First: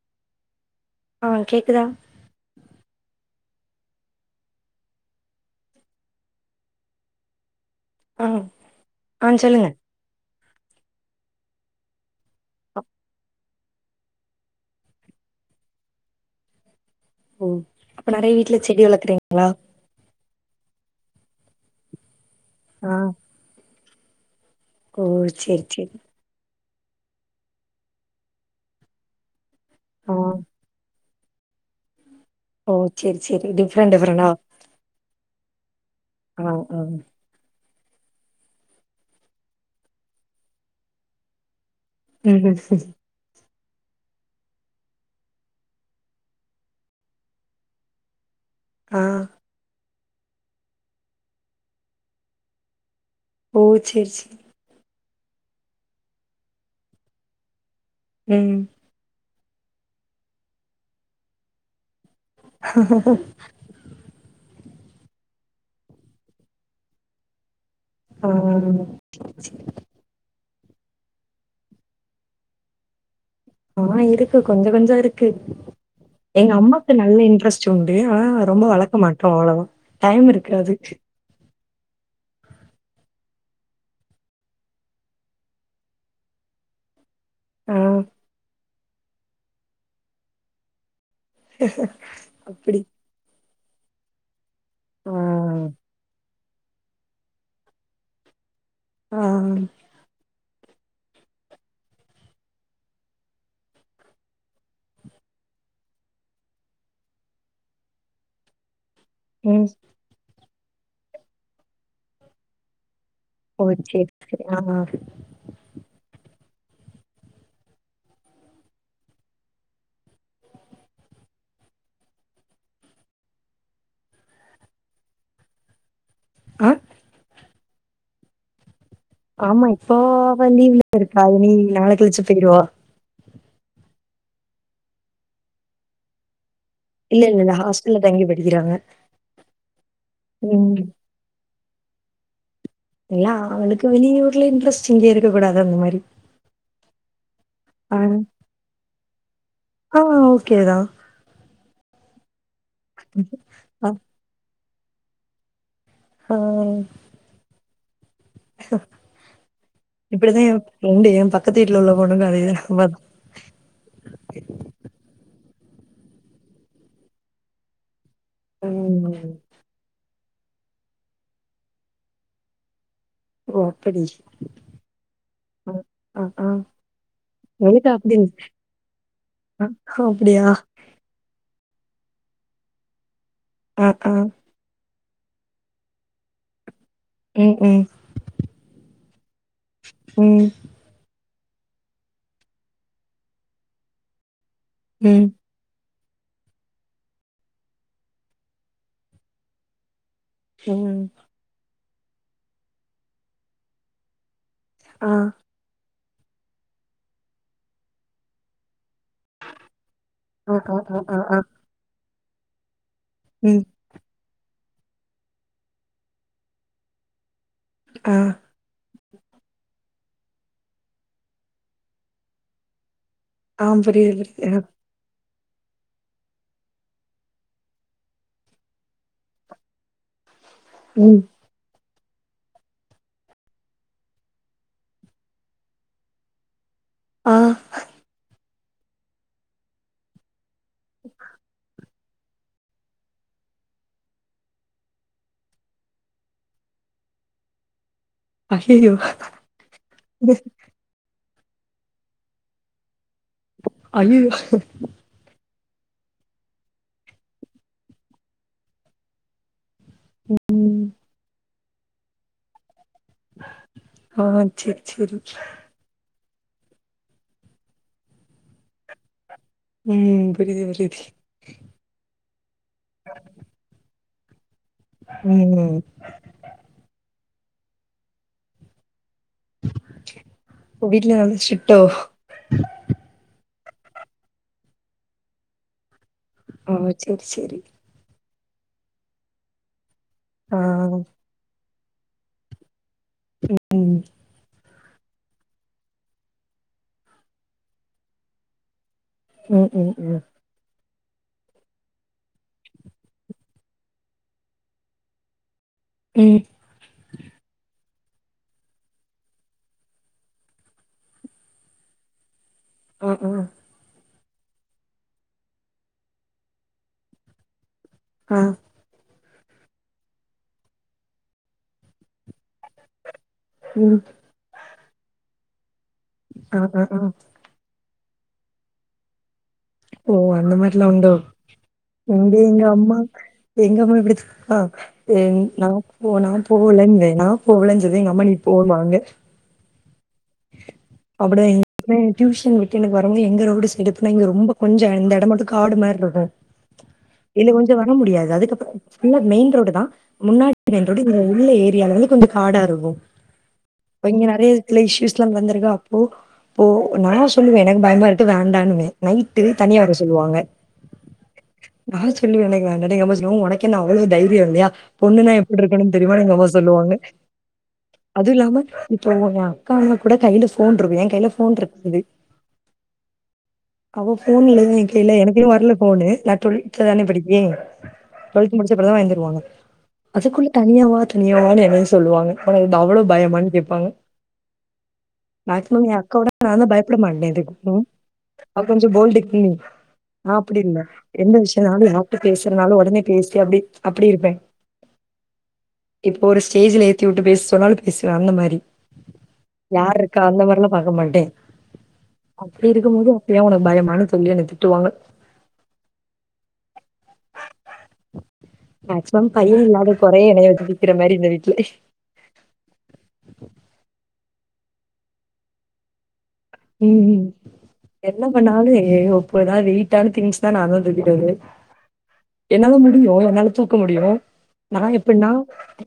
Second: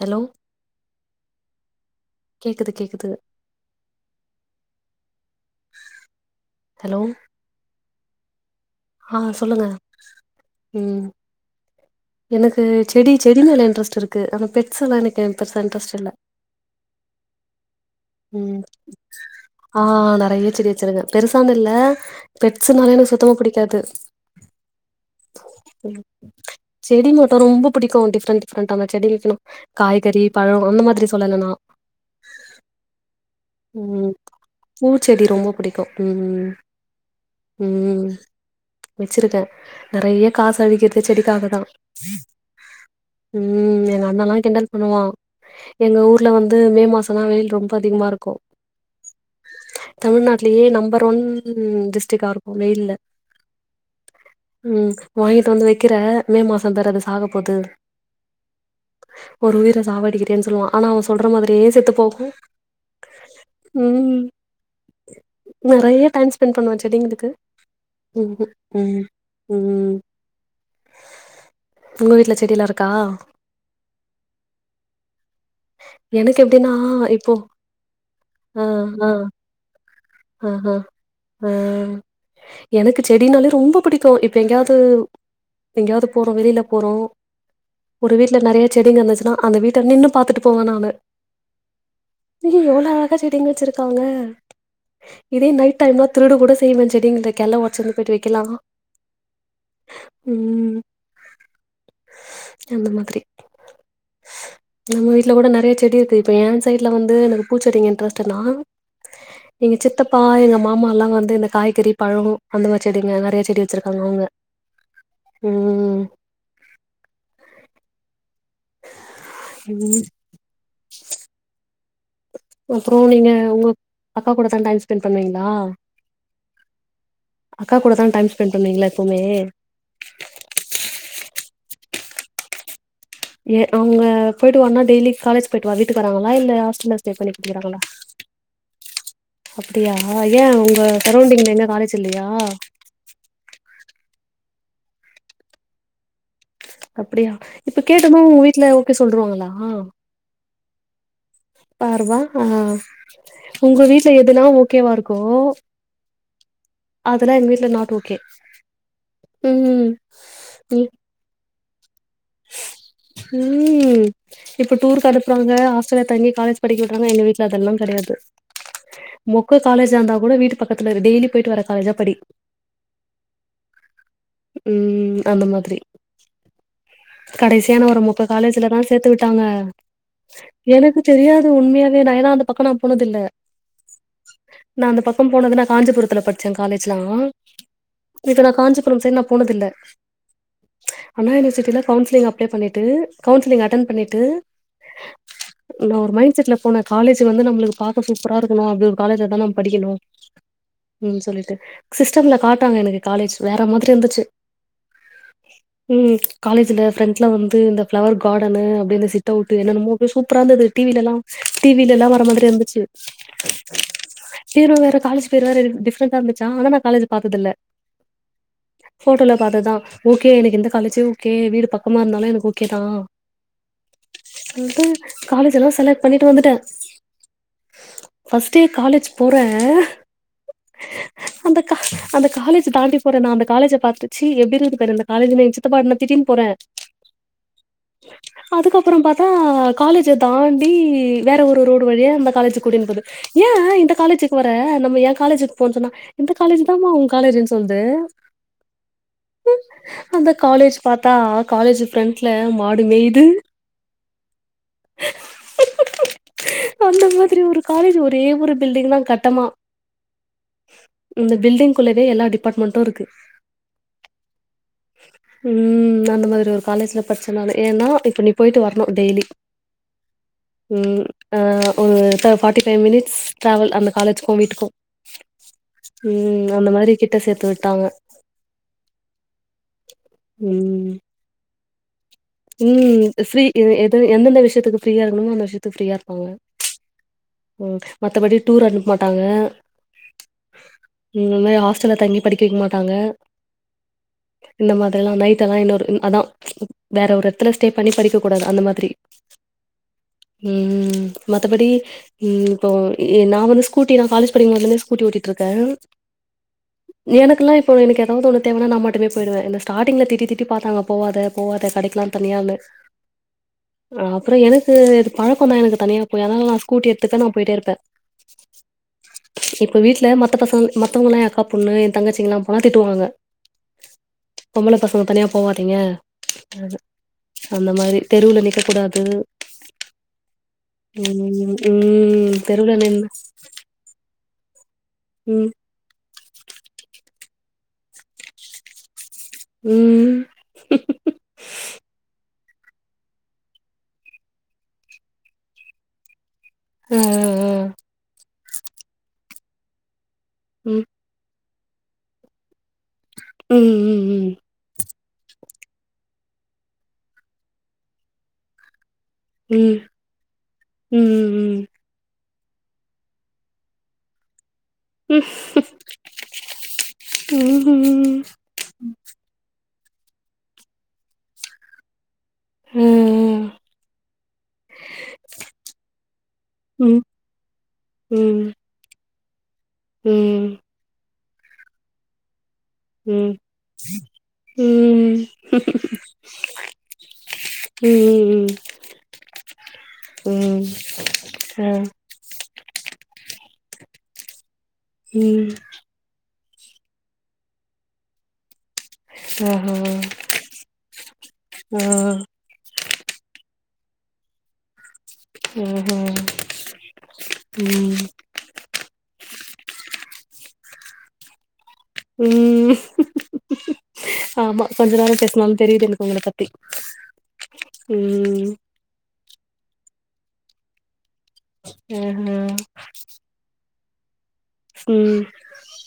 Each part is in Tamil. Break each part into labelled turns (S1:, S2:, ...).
S1: ஹலோ
S2: ஆ கேக்குதா
S1: கேக்குது கேக்குது ஹலோ
S2: ம்
S1: ஆ சொல்லுங்க ம் எனக்கு செடி செடி மேல இன்ட்ரெஸ்ட் இருக்கு ஆனா பெட்ஸ்ல்லா எனக்கு பெருசா இன்ட்ரெஸ்ட் இல்ல
S2: ஓ நெறைய வீட்ல
S1: ம்
S2: செடி வளக்குறீங்களா
S1: ஆ நெறையா செடி வச்சிருங்கே பெருசா ஒன்னு இல்ல
S2: ஆ
S1: பெட்ஸ்ன்னாலே எனக்கு சுத்தமா புடிக்காது
S2: ஓ சேர் சேரி
S1: ம், செடி மட்டு ரொம்ப புடிக்கு டிஃப்ரெண்ட் டிஃப்ரெண்டான செடி வெக்கணு
S2: ஆ
S1: காய்கறி, பழோ அந்த மாதிரி சொல்லல நா
S2: ஓ சேரி சேரி டிஃப்
S1: ம் பூச்செடி ரொம்ப புடிக்கு ம்
S2: ஆ
S1: ம்
S2: ஆ
S1: ம் ம் வெச்சிருக்கே நெறைய காஸ் அழிக்கறது செடிக்காக தா
S2: ம்
S1: ம் எங்க அண்ணல்லா கிண்டல் பண்ணுவா எங்க ஊர்ல வந்து மே மாசோல்லா வெயில் ரொம்ப அதிகமாருக்கு
S2: ஆ
S1: தமிழ்நாட்லயே நம்பர் ஒன் டிஸ்ட்ரிக்கா இருக்கு வெயில்ல
S2: ஓ சேர் சேரி
S1: ம் வாங்கிட்டு வந்து வெக்கிற மே மாசோ தரே அது சாக போது
S2: ம்
S1: ஒரு உயிர சாவாடிக்கிறயேனு சொல்லுவா ஆனா அவ சொல்ற மாதிரியே செத்து போகு
S2: ஆஹ
S1: ம் நெறைய டைம் ஸ்பெண்ட் பண்ணுவே செடிங்களுக்கு
S2: ஆ
S1: ம் ம் ம் ம் உங்க வீட்ல செடில்லா இருக்கா
S2: ஆ இருக்கு கொஞ்ச கொஞ்சோ இருக்கு
S1: எனக்கு
S2: எங்க
S1: எப்டின்னா
S2: அம்மாக்கு நல்ல
S1: இப்போ
S2: இன்ட்ரெஸ்ட் உண்டு ஆனா
S1: ஆ,
S2: ரொம்ப வளக்க
S1: ஆ,
S2: மாட்டோ அவ்ளோல்லா டைம் இருக்காது
S1: அ எனக்கு செடினாலே ரொம்ப புடிக்கு இப்ப எங்கயாவ்து எங்கயாவ்து போறோ வெளில போறோ
S2: ஆ
S1: ஒரு வீட்ல நெறைய செடிங்க இருந்துச்சுன்னா அந்த வீட்ட நின்னு பாத்துட்டு போவ நானு ம் ம்
S2: அப்டி
S1: எவ்ளோ அழகா செடிங்க வெச்சிருக்காங்க
S2: ஆ
S1: இதே நைட் டைம்னா திருட கூட செய்வே செடிங்கள்து கெள ஒட்ச்சினு போய்ட்டு வெக்கலா
S2: ஆ
S1: ம் அந்த மாதிரி நம்ம வீட்ல கூட நெறையா செடி இருக்கு இப்ப ஏ சைட் ல வந்து எனக்கு பூச்செடி இன்ட்ரெஸ்ட்டுனா
S2: ம்
S1: எங்க சித் தப்பா எங்க மாமால்லா வந்து இந்த காய்கறி, பழோ அந்த மாரி செடிங்க நெறையா செடி
S2: ஓ
S1: வெச்சிருக்காங்க
S2: சேரி
S1: அவுங்க
S2: சேரி ஆ
S1: ம் ம் அப்றோ நீங்க உங்க அக்கா கூட தா டைம் ஸ்பெண்ட் பண்ணுவீங்ளா
S2: ஆ
S1: அக்கா கூட தா டைம் ஸ்பெண்ட் பண்ணுவீங்ல?
S2: ஆமா இப்போ அவ லீவ்ல இருக்கறா இனி நாள கழிச்சு போயிருவா
S1: ஏ அவுங்க போயிடுவான்னா டெய்லி காலேஜ் போயிட்டு வா வீட்டுக்கு வராங்களா இல்ல ஹாஸ் இன்னு ஸ்டே
S2: இல்ல, இல்ல, இல்ல
S1: பண்ணிட்ருக்குறாங்களா
S2: ஹாஸ்டல்ல தங்கி படிக்கிறாங்க.
S1: அப்படியா ஏ
S2: ம்.
S1: உங்க சரௌண்டிங்ல என்ன காலேஜ் இல்லையா
S2: இல்ல அ அவளுக்கு வெளி ஊருல இன்ட்ரெஸ்டு இங்க இருக்ககூடாது அந்மாரி
S1: அப்படியா இப்ப கேட்டது உங்க வீட்ல ஓகே சொல்ருவாங்களா
S2: ஆ ஓகே தா
S1: பாருபா ஆ உங்க
S2: அ
S1: வீட்ல எதனாவு ஓகேவாருக்கோ
S2: ஆ
S1: அதுலா எங் வீட்ல நாட் ஓகே ம்
S2: இப்படிதா எ
S1: ம்
S2: ஃப்ரெண்டு எ பக்கத்து வீட்ல உள்ள பொண்ணுக்கு அதேதா ப
S1: ம் இப்ப டூருக்கு அனுப்புறாங்க ஹாஸ்டல்ல தங்கி காலேஜ் படிக்க விட்றாங்க எங்க வீட்ல அதெல்லா கெடையாது
S2: ம் ம்
S1: கு காலேஜா இந்தா கூட வீட்டு பக்கத்துல இரு டெய்லி போய்ட்டு வர காலேஜா படி
S2: ஓ! அப்படி.
S1: ம் அந்த
S2: அ,
S1: மாதிரி
S2: அ, ஆ.
S1: கடைசி யான
S2: எனக்கு
S1: ஒரு
S2: அப்படி
S1: மொக்க காலேஜில தா சேத்து விட்டாங்க
S2: அ அப்படியா?
S1: எனக்கு தெரியாது உண்மையாவே நா ஏன்னா அந்த பக்கோ நா போனதில்ல
S2: ஆ ஆ
S1: நா அந்த பக்கம் போனதுனா காஞ்சிபுரத்துல படி காலேஜ்லா
S2: ம், ம்,
S1: இப்ப நா காஞ்சிபுரம் சைட் நா போனதில்ல
S2: ம்,
S1: அண்ணா யூனிவர்சிட்டில கவுன்சிலிங் அப்ளை பண்ணிட்டு கவுன்சிலிங் அட்டன் பண்ணிட்டு
S2: ம்
S1: நா ஒரு மைண்ட்செட்ல போன காலேஜி வந்து நம்ளுக்கு பாக்க சூப்பரா இருக்கணு அப்டி ஒரு காலேஜ்லதா நாம் படிக்கணு ம் சொல்லிட்டு சிஸ்டம்ல காட்ராங்க எனக்கு காலேஜ் வேற மாதிரி இருந்துச்சு
S2: ஆ
S1: ம் காலேஜில ஃப்ரெண்ட்ஸ்லா வந்து இந்த ஃப்ளவர் காடனு அப்டே இந்த சி தவ்ட்டு என்ன்னமோ சூப்பரா
S2: அ,
S1: இருந்தது
S2: அ, அ,
S1: டிவில எல்லா
S2: அ, அ.
S1: டிவில எல்லா வர மாதிரி இருந்துச்சு
S2: ம்.
S1: பேரு வேற காலேஜு பேரு வேற டிஃப்ரெண்டா இருந்துச்சா ஆனா நா காலேஜு பாத்ததில்ல
S2: ஆ
S1: போட்டோல பாத்தத்தா ஓகே எனக்கு இந்த காலேஜே ஓகே வீடு பக்கமா இருந்தாலு எனக்கு ஓகே தா
S2: ஆம் புரியிது எனக்
S1: சொல்ட்டு காலேஜ் எல்லா செலக் பண்ணிட்டு வந்துட்டே ஃபஸ்ட் டே காலேஜ் போற
S2: ம்
S1: அந்த கா அந்த காலேஜி தாண்டி போற நா அந்த காலேஜ பாத்து சீ எப்டி இருக்குதுபாரு இந்த காலேஜினு எங் சித்தப்பாட் நா திட்டின் போறே
S2: ஆ
S1: அதுக்கப்புறம் பாத்தா காலேஜ தாண்டி வேற ஒரு ரோ டு வழியா அந்த காலேஜிக் கூட்டின்போது ஏ இந்த காலேஜிக் வர நம்ம எ காலேஜிக் போன் சொன்னா இந்த காலேஜ் தா மா உ காலேஜின் சொல்து
S2: அய்யய்யோ!
S1: அந்த காலேஜ் பாத்தா காலேஜு ஃப்ரென்ட்ல மாடு மேயிது
S2: ஐயியோ
S1: அந்த மாதிரி ஒரு காலேஜு ஒரே ஒரு பில்டிங் தா கட்டமா
S2: ம்.
S1: இந்த பில்டிங்குள்ளவே எல்லா டிபாட்மெண்டுருக்கு
S2: ஆ சரி, சரி.
S1: ம் அந்த மாரி இது ஒரு காலேஜ்ல படிச்சனால ஏனா இப்ப நீ போயிட்டு வரனு டெய்லி
S2: ம் புரிது புரிது
S1: அ ஒரு த்தெ ஃபார்ட்டி ஃபைவ் மினிட்ஸ் ட்ராவல் அந்த காலேஜுக்கு வீட்டுக்கு
S2: ம் ம்
S1: ம் அந்த மாரி கிட்ட சேத்து விட்டாங்க
S2: அப்ப
S1: ம்
S2: வீட்ல நல்ல ஸ்ட்ரிட்டோ
S1: ம் ஃப்ரீ எ எது எந்தெந்த விஷ்யத்துக்கு ஃப்ரீயா இருக்கணுமோ அந்த விஷ்யத்துக்கு ஃப்ரீயா இருப்பாங்க
S2: ஆ சேரி சேரி
S1: ம் மத்தபடி டூர் அனுப் மாட்டாங்க
S2: ஆ
S1: ம் இந்த மாரி ஹாஸ்டல்ல தங்கி படிக்க வைக்க மாட்டாங்க
S2: ம்.
S1: இந்த மாதிரில்லா நைட் எல்லா இன்னொரு அதா வேற ஒரு எடத்துல ஸ்டே பண்ணி படிக்க கூடாது அந்த மாதிரி
S2: ம் ம் ம்
S1: ம் மத்தபடி ம் இப்போ நா வந்து ஸ் கூட்டி நா காலேஜ் படிக்கும்போதுலந்தே ஸ்கூட்டி ஓட்டிட்டு இருக்கேன்
S2: ம்
S1: எனக்கெல்லா இப்போ எனக்கு எதாவது ஒன்னு தேவனா நா அம்மாட்ட மட்டுமே போயிடுவேன் என்ன ஸ்டாடிங்ல் திட்டி திட்டி பாத்தாங்க போவாத போவாத கடைக்கல்லா தனியானு
S2: அ அ
S1: அ அப்றோ எனக்கு இது பழக்கோந்தா எனக்கு தனியா போய் அதனால நா ஸ்கூட்டி எடுத்துப்ப நா போயிட்டே இருப்ப
S2: ஆ
S1: இப்ப வீட்ல மத்த பசங்க மத்தவங்கல்லா என் அக்கா பொண்ணு என் தங்கச்சிங்கல்லா போனா திட்டுவாங்க
S2: ம்
S1: பொம்பள பசங்க தனியா போவாதீங்க
S2: ஆ ஆ ஆ
S1: அந்த மாரி தெருவுல நிக்க கூடாது
S2: ஓ அந்த மாரில்லா உண்டா
S1: ம்
S2: இங்க
S1: ம்
S2: எங்க
S1: தெருவுல நின்னு
S2: அம்மாக் எங்கம்மா எப்டி சொல்னா எங்
S1: ம்
S2: நா போ நா போகலன்னுவ நா போகலுனு சொல்வேன் எங்க அம்மா நீ போவாங்க
S1: ம் [unintelligible]
S2: அப்டிதா இங்கமே டியூஷன் விட்டு எனக்கு வரும்போது எங்க ரோடு சைடு போனா இங்க ரொம்ப கொஞ்சோ இந்த எடோ மட்டு காடு மாரி இருக்கு [unintelligible]
S1: அ
S2: இது கொஞ்சோ வர முடியாது அதுக்கப்றோ ஃபுல்லா மெயின் ரோடுதா முன்னாடி
S1: ம்
S2: மெயின் ரோடு உள்ள ஏரியால வந்து கொஞ்சோ காடா இருக்கு
S1: ம்
S2: அப்ப இங்க
S1: ம்
S2: நெறயா எடத்துல ஷ்யூஷ் ல்லா வந்திருக்கா அப்போ போ நா சொல்லுவேன் எனக்கு பயமாருக்கு வேண்டானுவேன் நைட்டு
S1: ம்
S2: தனியா வர சொல்லுவாங்க
S1: ம் ம்
S2: நான் சொல்லுவன் எனக்கு வேண்டாட்டு எங்க அம்மா சொல்லுவாங்க உனக்கென்ன அவ்ளோ தைரியோ இல்லயா பொண்ணுனா எப்டி இருக்கணுனு தெரியுமானு எங்க அம்மா சொல்லுவாங்க
S1: ம் ம் ம்
S2: அது இல்லாம இப்போ உன்ன அக்கானா கூட கைல ஃபோன்றுருக்கு என் கைல ஃபோன்றுருக்குது
S1: ம் ம்
S2: அவ ஃபோனு இல்ல என் கைல எனக்கு இன்னு வர்ல ஃபோனு நா
S1: ம் ம்
S2: டுவெல்த்துதானே படிப்பே
S1: ம்
S2: [unintelligible] கூட வாங்கிர்வாங்க
S1: ம்
S2: அதுக்குள்ள தனியாவா தனியாவானு என்னய சொல்லுவாங்க ஆனா இது அவ்ள
S1: ம் ம் ம்
S2: மேக்ஸிமம் ஏ அக்காவோட நாதா பயப்பட மாட்டே எதுக்கு
S1: ம்
S2: அவ கொஞ்சோ போல்டு கிங் நா அப்டி
S1: ம்
S2: இல்ல எந்த
S1: ஆ
S2: விஷயனாலு நா இப்ப பேசுறனாலு ஒடனே பேசி அப்டி அப்டி இருப்பே
S1: ம்
S2: இப்ப ஒரு ஸ்டேஜுல ஏத்தி வுட்டு பேச சொன்னாலு பேசுவே அந்த மாரி
S1: ஆஹா
S2: யார்ருக்கா அந்த மாரிலா பாக்க மாட்டே
S1: ஆ
S2: அப்டி இருக்கும்போது அப்டியா ஒனக்கு பயமானு சொல்லி என்ன திட்டுவாங்க
S1: ம் ம்
S2: மேக்சிமம் பையே இல்லாத கொறைய எனய வச்சு தீக்குற மாரி இந்த வீட்ல
S1: ம் ஆமா கொஞ்ச நேரோ பேசுனாலு தெரிது எனக்கு உங்கள பத்
S2: ம் என்ன பண்ணாலு ஐயோ இப்போ ஏதாவது வெயிட்டான திங்ஸ்னா நாதா தூக்கி ட்டு வருவே
S1: ஆஹா
S2: என்னால முடியு என்னால தூக்க முடியு நா
S1: ம்
S2: எப்பின்னா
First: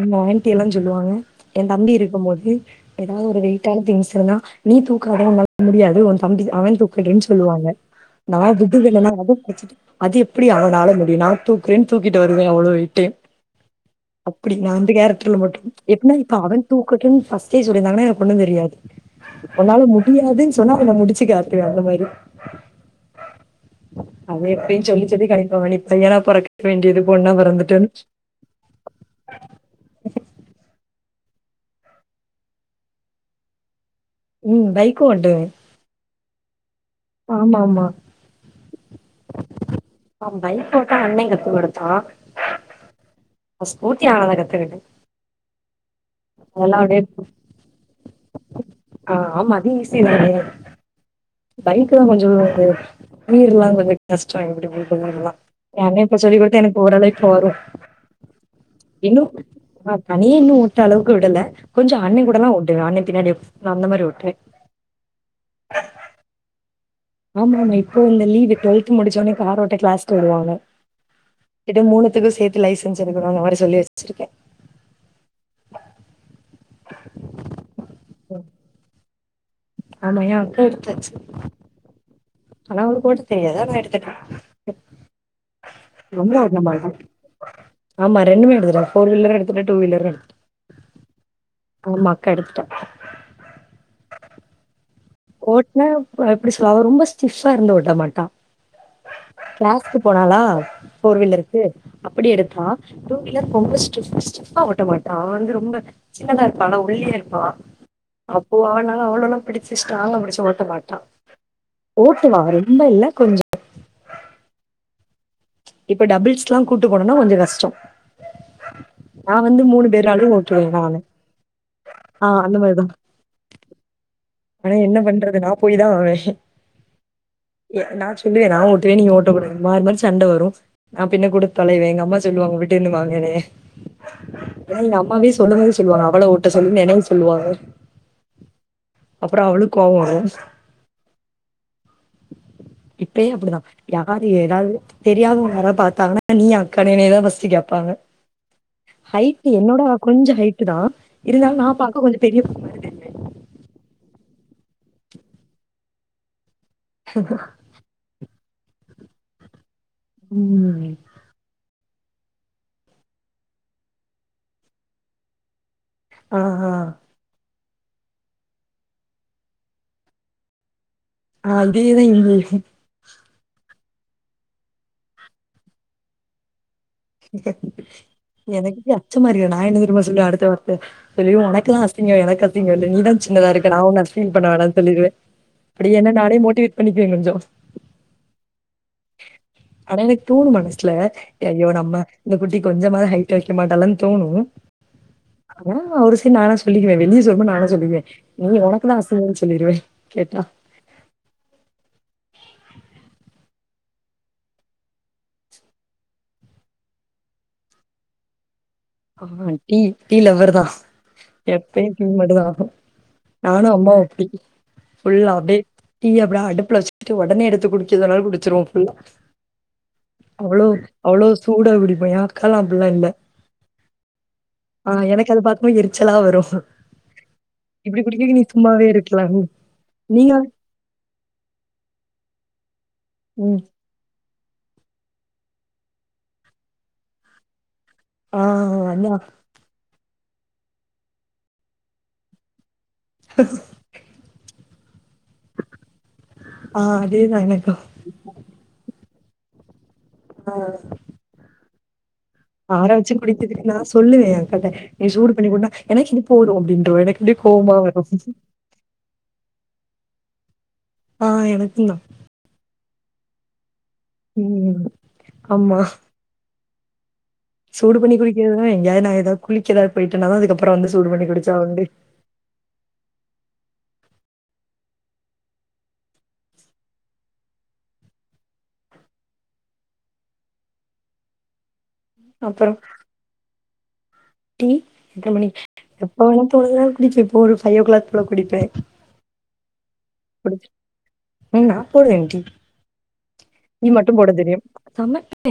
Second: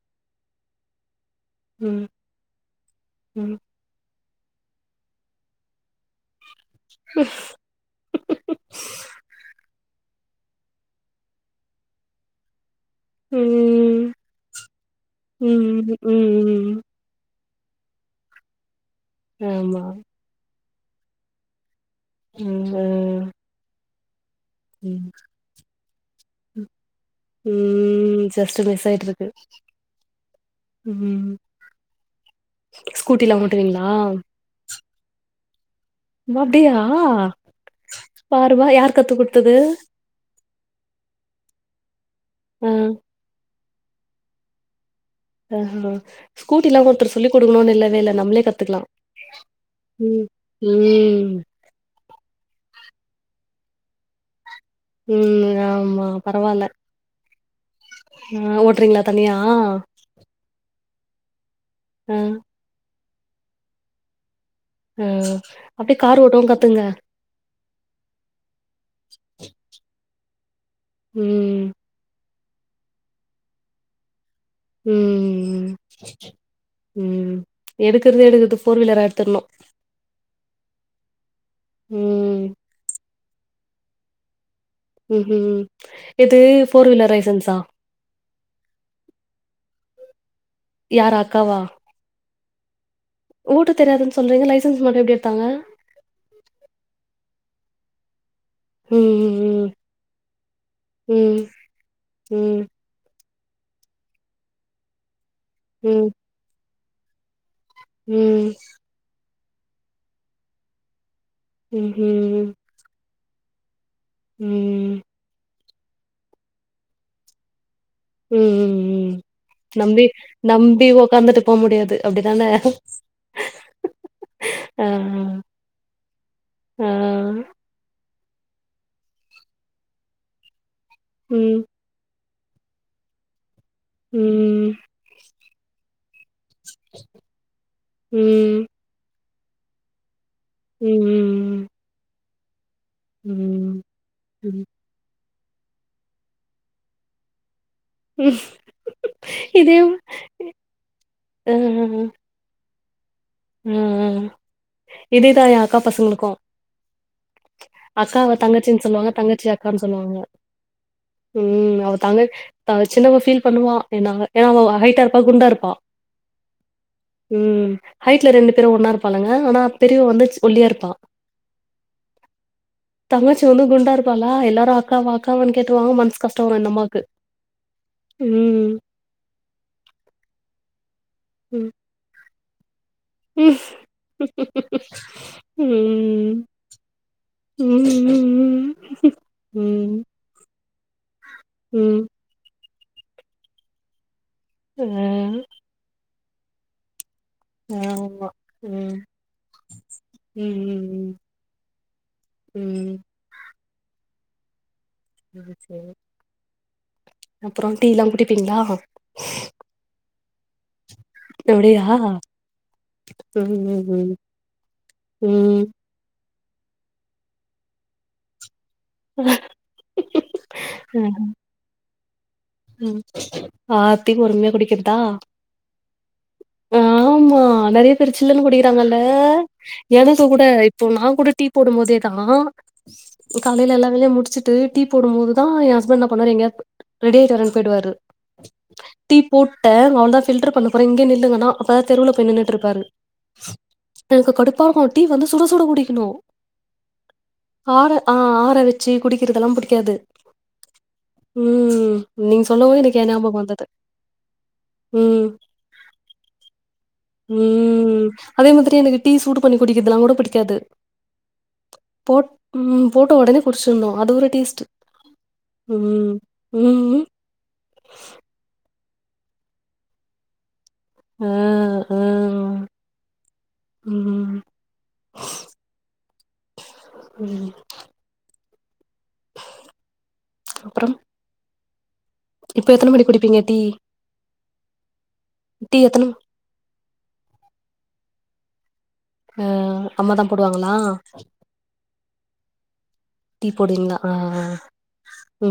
S2: எங்க ஆண்டி எல்லா சொல்லுவாங்க எ தம்பி
S1: ம்
S2: இருக்கும் போது ஏதாவது ஒரு
S1: ம்
S2: வெயிட்டான திங்ஸ் இருந்தா நீ தூக்காத ஒன்னால முடியாது உன் தம்பி அவெ தூக்குடீன்னு சொல்லுவாங்க நா விடுவேணா நா அடம் புடிச்சிட்டு அது எப்டி அவனால முடியு நா தூக்குறேன் தூக்கிட்டு வருவே அவ்ளோ வெயிட்டையு
S1: ம்
S2: அப்டி நா வந்து கேரக்டர்ல மட்டு
S1: ம்
S2: எப்டினா இப்ப அவெ
S1: ம்
S2: தூ கட்டூனு ஃபர்ஸ்டே சொல்லிருந்தாங்கனா எனக்கு ஒன்னு தெரியாது
S1: ஆமா
S2: என்னால முடி முடியாதுனு சொன்னா அத நா முடுச்சு காட்டுவே அந்த மாரி
S1: ம்
S2: அது எப்பயு
S1: ம்
S2: சொல்லி சொல்லி கணிப்பாவொ நீ பையனா பொறக்க வேண்டியது பொண்ணா பொறந்துட்டனு
S1: ஜஸ்டு மிஸ் ஆய்ட்டுருக்கு ம் ஸ்கூட்டிலா ஓட்டுவிங்ளா
S2: ம் பைக்கு ஓட்டுவே
S1: ம அப்டியா
S2: ஆமா ஆமா
S1: பாருவா யார் கத்து குடுத்தது
S2: ஆ பைக் ஓட்ட அண்ணே கத்து குடுத்தா
S1: அ
S2: அ ஸ்கூட்டி நானாதா கத்துக்கிட்டே
S1: அ
S2: அதெல்லா
S1: ஸ்கூட்டில்லா
S2: அப்டியே
S1: ஒருத்தர் சொல்லி குடுக்கணு இல்லவே இல்ல நம்மளே கத்துக்லா
S2: ஆ ஆமா
S1: ம் ம்
S2: பைக்கு தா கொஞ்சோ எனக்கு கீர்ல்லா கொஞ்சோ கஷ்டோ எப்டி பண்றதலா
S1: ம்
S2: ஏ அண்ணே
S1: ஆமா
S2: இப்ப சொல்லி
S1: பரவால்ல
S2: குடுத்து எனக்கு ஓரளவுக்கு இப்ப வரு
S1: ஆ ஓட்றீங்களா
S2: இன்னு
S1: தனியா
S2: நா தனியா இன்னு ஓட்ட அளவுக்கு விடல கொஞ்சோ
S1: ஆ
S2: அண்ணே கூடலா ஓட்டுவே அண்ணே பின்னாடி அந்த மாரி ஓட்டுவே
S1: ம் அப்டியே கார் ஓட்டவு கத்துகங்க
S2: ஆமா ஆமா இப்போ இந்த லீவு டுவெல்த் முடிச்சோனே காரோட்ட கிளாஸ்க்கு விடுவாங்க
S1: ம்
S2: கிட்ட மூணுத்துக்கு சேத்து லைசன்ஸ் எடுக்கணு மாரி சொல்லி வச்சுருக்கே
S1: ம் ம் ம் எடுக்குறது எடுக்குறது ஃபோர்வீலரா எடுத்தர்னு
S2: ஆமா ஏ அக்கா எடுத்தாச்சு
S1: ம்
S2: ஆனா அவளுக்கு ஓட்ட தெரியாது ஆனா எடுத்துட்டா
S1: ம்
S2: ரொம்ப
S1: எது
S2: ஓட்ட மாட்டா
S1: ஃபோர் வீலர் லைசன்ஸா
S2: ஆமா ரெண்டுமே எடுத்துட்டா ஃபோர் வீலரு எடுத்துட்டா டூ வீலரு எடுத்துடா
S1: யாரு அக்காவா
S2: போமா அக்கா எடுத்துட்டா
S1: ஓட்ட தெரியாதுன் சொல்றீங்க லைசன்ஸ் மட்டு எப்டி எடுத்தாங்க
S2: ல ப்ப எப்டி சொல்ல அவ ரொம்ப ஸ்டிஃப்ஸா இருந்து ஓட்ட மாட்டா
S1: ம் ம் ம்
S2: க்கு போனாளா ஃபோர் வீலருக்கு அப்டி
S1: ம்
S2: எடுத்தா டூ வீலர் ரொம்ப ஸ்டிஃப் ஸ்டிஃப்பா ஓட்ட மாட்டா அவ வந்து ரொம்ப
S1: ம்
S2: சின்னதா இருப்பால ஒல்லியா இருப்பா
S1: ம் ம்
S2: அப்போ அவளால அவ்ளோலா டி ஸ்ட்ராங்கா புடிச்சு ஓட்ட மாட்டா ஓட்டுவா
S1: ம்ஹும்
S2: ரொம்ப இல்ல கொஞ்சொ
S1: ம்
S2: இப்ப டபுள்ஸ்லா கூட்டு போனனா கொஞ்சொ கஷ்டோ
S1: ம் ம் ம் ம் நம்பி
S2: பேராலயும் ஓட்டுவேன்
S1: நம்பி
S2: நானு.
S1: ஒக்காந்துட்டு போ முடியாது
S2: ஆ
S1: அப்டிதான
S2: அந்த மாரிதான். ஆனா
S1: ஆ
S2: என்ன பண்றது நா போயிதா ஆவே
S1: ஆ
S2: எ நா சொல்லுவே நா ஓட்டுவே நீங்க ஓட்டக்கூடாது மாரி மாரி சண்ட வரு நா பின்ன
S1: ம்
S2: குடுத்தொலைவே எங்க அம்மா சொல்லுவாங்க விட்டுனு வாங்கனு
S1: ம்
S2: ஏனா எங்க அம்மாவே சொல்லுபோதே சொல்லுவாங்க அவள ஓட்ட சொல்லுனு நெனவு சொல்லுவாங்க
S1: ம்
S2: அப்றோ அவளுக் கோவோ வரு
S1: ம் ம்
S2: இப்பயே அப்டிதா
S1: ம்.
S2: யார்
S1: ம்.
S2: ஏதாவது தெரியாதவுங்க யாராது பாத்தாங்கனா நீயா அக்கானு எனையதா ஃபஸ்ட்டு கேப்பாங்க ஹைட்
S1: இதே
S2: என்னோட அவ கொஞ்சோ ஹைட்டுதா
S1: அ
S2: இருந்தாலு நா பாக்க கொஞ்சோ பெரிய பொண்ணு மாரி தெரியு
S1: ம் ம் இதேதா எ அக்கா பசங்களுக்கு
S2: ஹ
S1: அக்காவ தங்கச்சின் சொல்வாங்க தங்கச்சிய அக்கான் சொல்வாங்க
S2: ம்
S1: ம் அவ தங்க த சின்னவ ஃபீல் பண்ணுவா என்னாங்க ஏனா அவ ஹைட்டா இருப்பா குண்டா இருப்பா
S2: ஆ ஹ
S1: ம் ஹைட்ல ரெண்டு பேரு ஒன்னா இருப்பானுங்க ஆனா பெரியவ வந்து சி ஒல்லியா இருப்பா
S2: அதேதா இங்கையு
S1: தங்கச்சி வந்து குண்டா இருப்பாளா எல்லாரு அக்காவா அக்காவான்னு கேட்டுருவாங்க மனசு கஷ்டமா இந்தம்மாவுக்கு
S2: எனக்கு இப்டி அச்சமறியு நா என்ன தெரியுமா சொல்லுவ அடுத்த வார்த்த அயயோ
S1: ம்.
S2: எனக்குலா அச் சிங்கோ எனக்கு அசிங்கோ இல்ல நீதா சின்னதா
S1: ம்.
S2: இருக்க நா ஒன்னு ஃபீல் பண்ண வேணானு சொல்லிடுவே அப்டி என்ன நானே
S1: ம்.
S2: மோட்டிவேட் பண்ணிக்குவே கொஞ்சொ
S1: ம்.
S2: ஆனா
S1: ம்.
S2: எனக் தோணு மனசுல எ ஐயோ நம் ம
S1: ம்.
S2: இந்த குட்டி கொஞ்சமாது ஹைட் வைக்க மாட்டாலன் தோணு
S1: துவ
S2: மொணங்குவா ஒரு சைடு நானா சொல்லிக்குவே வெளிய சொல் மாட் நானா சொல்லிக்வே
S1: ஆமா.
S2: நீங்க
S1: ம்.
S2: ஒனக்குதா அசிங்கோன் சொல்லிருவே கேட்டா
S1: ம் ம் ம் [unintelligible] அப்றோ டீல்லா குட்டிப்பீங்ளா
S2: ஆஹ டீ டீ லவ்வர்தா
S1: அப்படியா
S2: எப்பயு டீ மட்டுந்தா ஆகு
S1: ம்
S2: நானு
S1: ம்
S2: அம்மாவு
S1: ம்
S2: அப்டி ஃபுல்லா அப்டியே
S1: ம்
S2: டீ அப்பட அடுப்புல வச்சுக்ட்டு ஒடனே எடுத்து குடிக்க சொனாலு குடிச்சிருவோ அவ்ளோ
S1: அ
S2: அவ்ளோ சூடா குடிப்போ யார்
S1: ம் ஆத்தி பொறுமையா குடிக்
S2: ஆ
S1: கதா
S2: எனக்கு அத பார்க்கும்போது எரிச்சலா வரும்.
S1: ஆமா நெறைய
S2: இப்படி
S1: பேரு
S2: குடிக்க நீ
S1: சில்லுனு
S2: சும்மாவே
S1: குடிக்கிறாங்கல்ல
S2: இருக்கலாம்.
S1: எனக்கு
S2: நீங்க
S1: கூட இப்போ நா கூட டீ போடும் போதே தா
S2: ம்.
S1: கலையில எல்லா வேலயு முடுச்சுட்டு டீ போடும் போதுதா ஏ ஹஸ்பண்ட் என்ன பண்ணுவாரு எங்கயாது ரெடி ஆயிட்டு வரேனு போயிடுவாரு
S2: ஆ அன்யா
S1: டேங்க் வந்தா ஃபில்ட்ரு பண்ண போறே இங்கே நில்லுங்கனா அப்பதா தெருவில்ல போய் நின்னுட்ருப்பாரு எனக்கு கடுப்பா இருக்கு டீ வந்து சுட சுட குடிக்கணு
S2: ஆ அதேதா எனக்கு
S1: ஆற ஆ ஆற வச்சு குடிக்கிறதெல்லா புடிக்காது
S2: அ
S1: ம் நீங்க சொல்லவும்
S2: ஆற
S1: எனக்கு என்
S2: வச்சு
S1: ஞாபகம் வந்தது.
S2: குடிச்சதுக்கு நா சொல்லுவே ஏ அக்காட்ட ஏ
S1: ம்,
S2: சூடு பண்ணி குடினா எனக்கு இது போது அப்டின்றுவா எனக்கு அப்டியே கோவமா வரும்.
S1: ம் அதே மாரி எனக்கு டீ சூடு பண்ணி குடிக்கற்துல்லா கூட புடிக்காது
S2: ஆ எனக்குந்தா
S1: போட் ம் போட்ட ஒடனே குடுச்சிர்னு அது ஒரு டேஸ்ட்
S2: ம்.
S1: ம் ம் ம்
S2: சூடுபண்ணி குடிக்கிறதுனா எங்கேயாது நா எதாவது குளிக்க எதாவது போயிட்டன தா அதுக்கப்பறோ வந்து சூடு பண்ணி
S1: ஆ,
S2: குடுச்சா உண்டு
S1: ஆ. ம், ம் அப்பறம்
S2: அப்புறம்
S1: குடிப்பீங்க டீ?
S2: டீ எத்தன மணி
S1: டீ எத்தன
S2: எப்ப வேணா தோணுதோ வீட்ல ஃபோரோ ஃபையோ க்ளாக் போல குடிப்பே
S1: ஆ அம்மா தான்
S2: புடுச்
S1: போடுவாங்களா?
S2: ம் நா போடுவே டீ டீ
S1: போடுவீங்களா? ஆ,
S2: மட்டு போட
S1: ஆ.
S2: தெரியு ச மை
S1: ம்.
S2: க்கே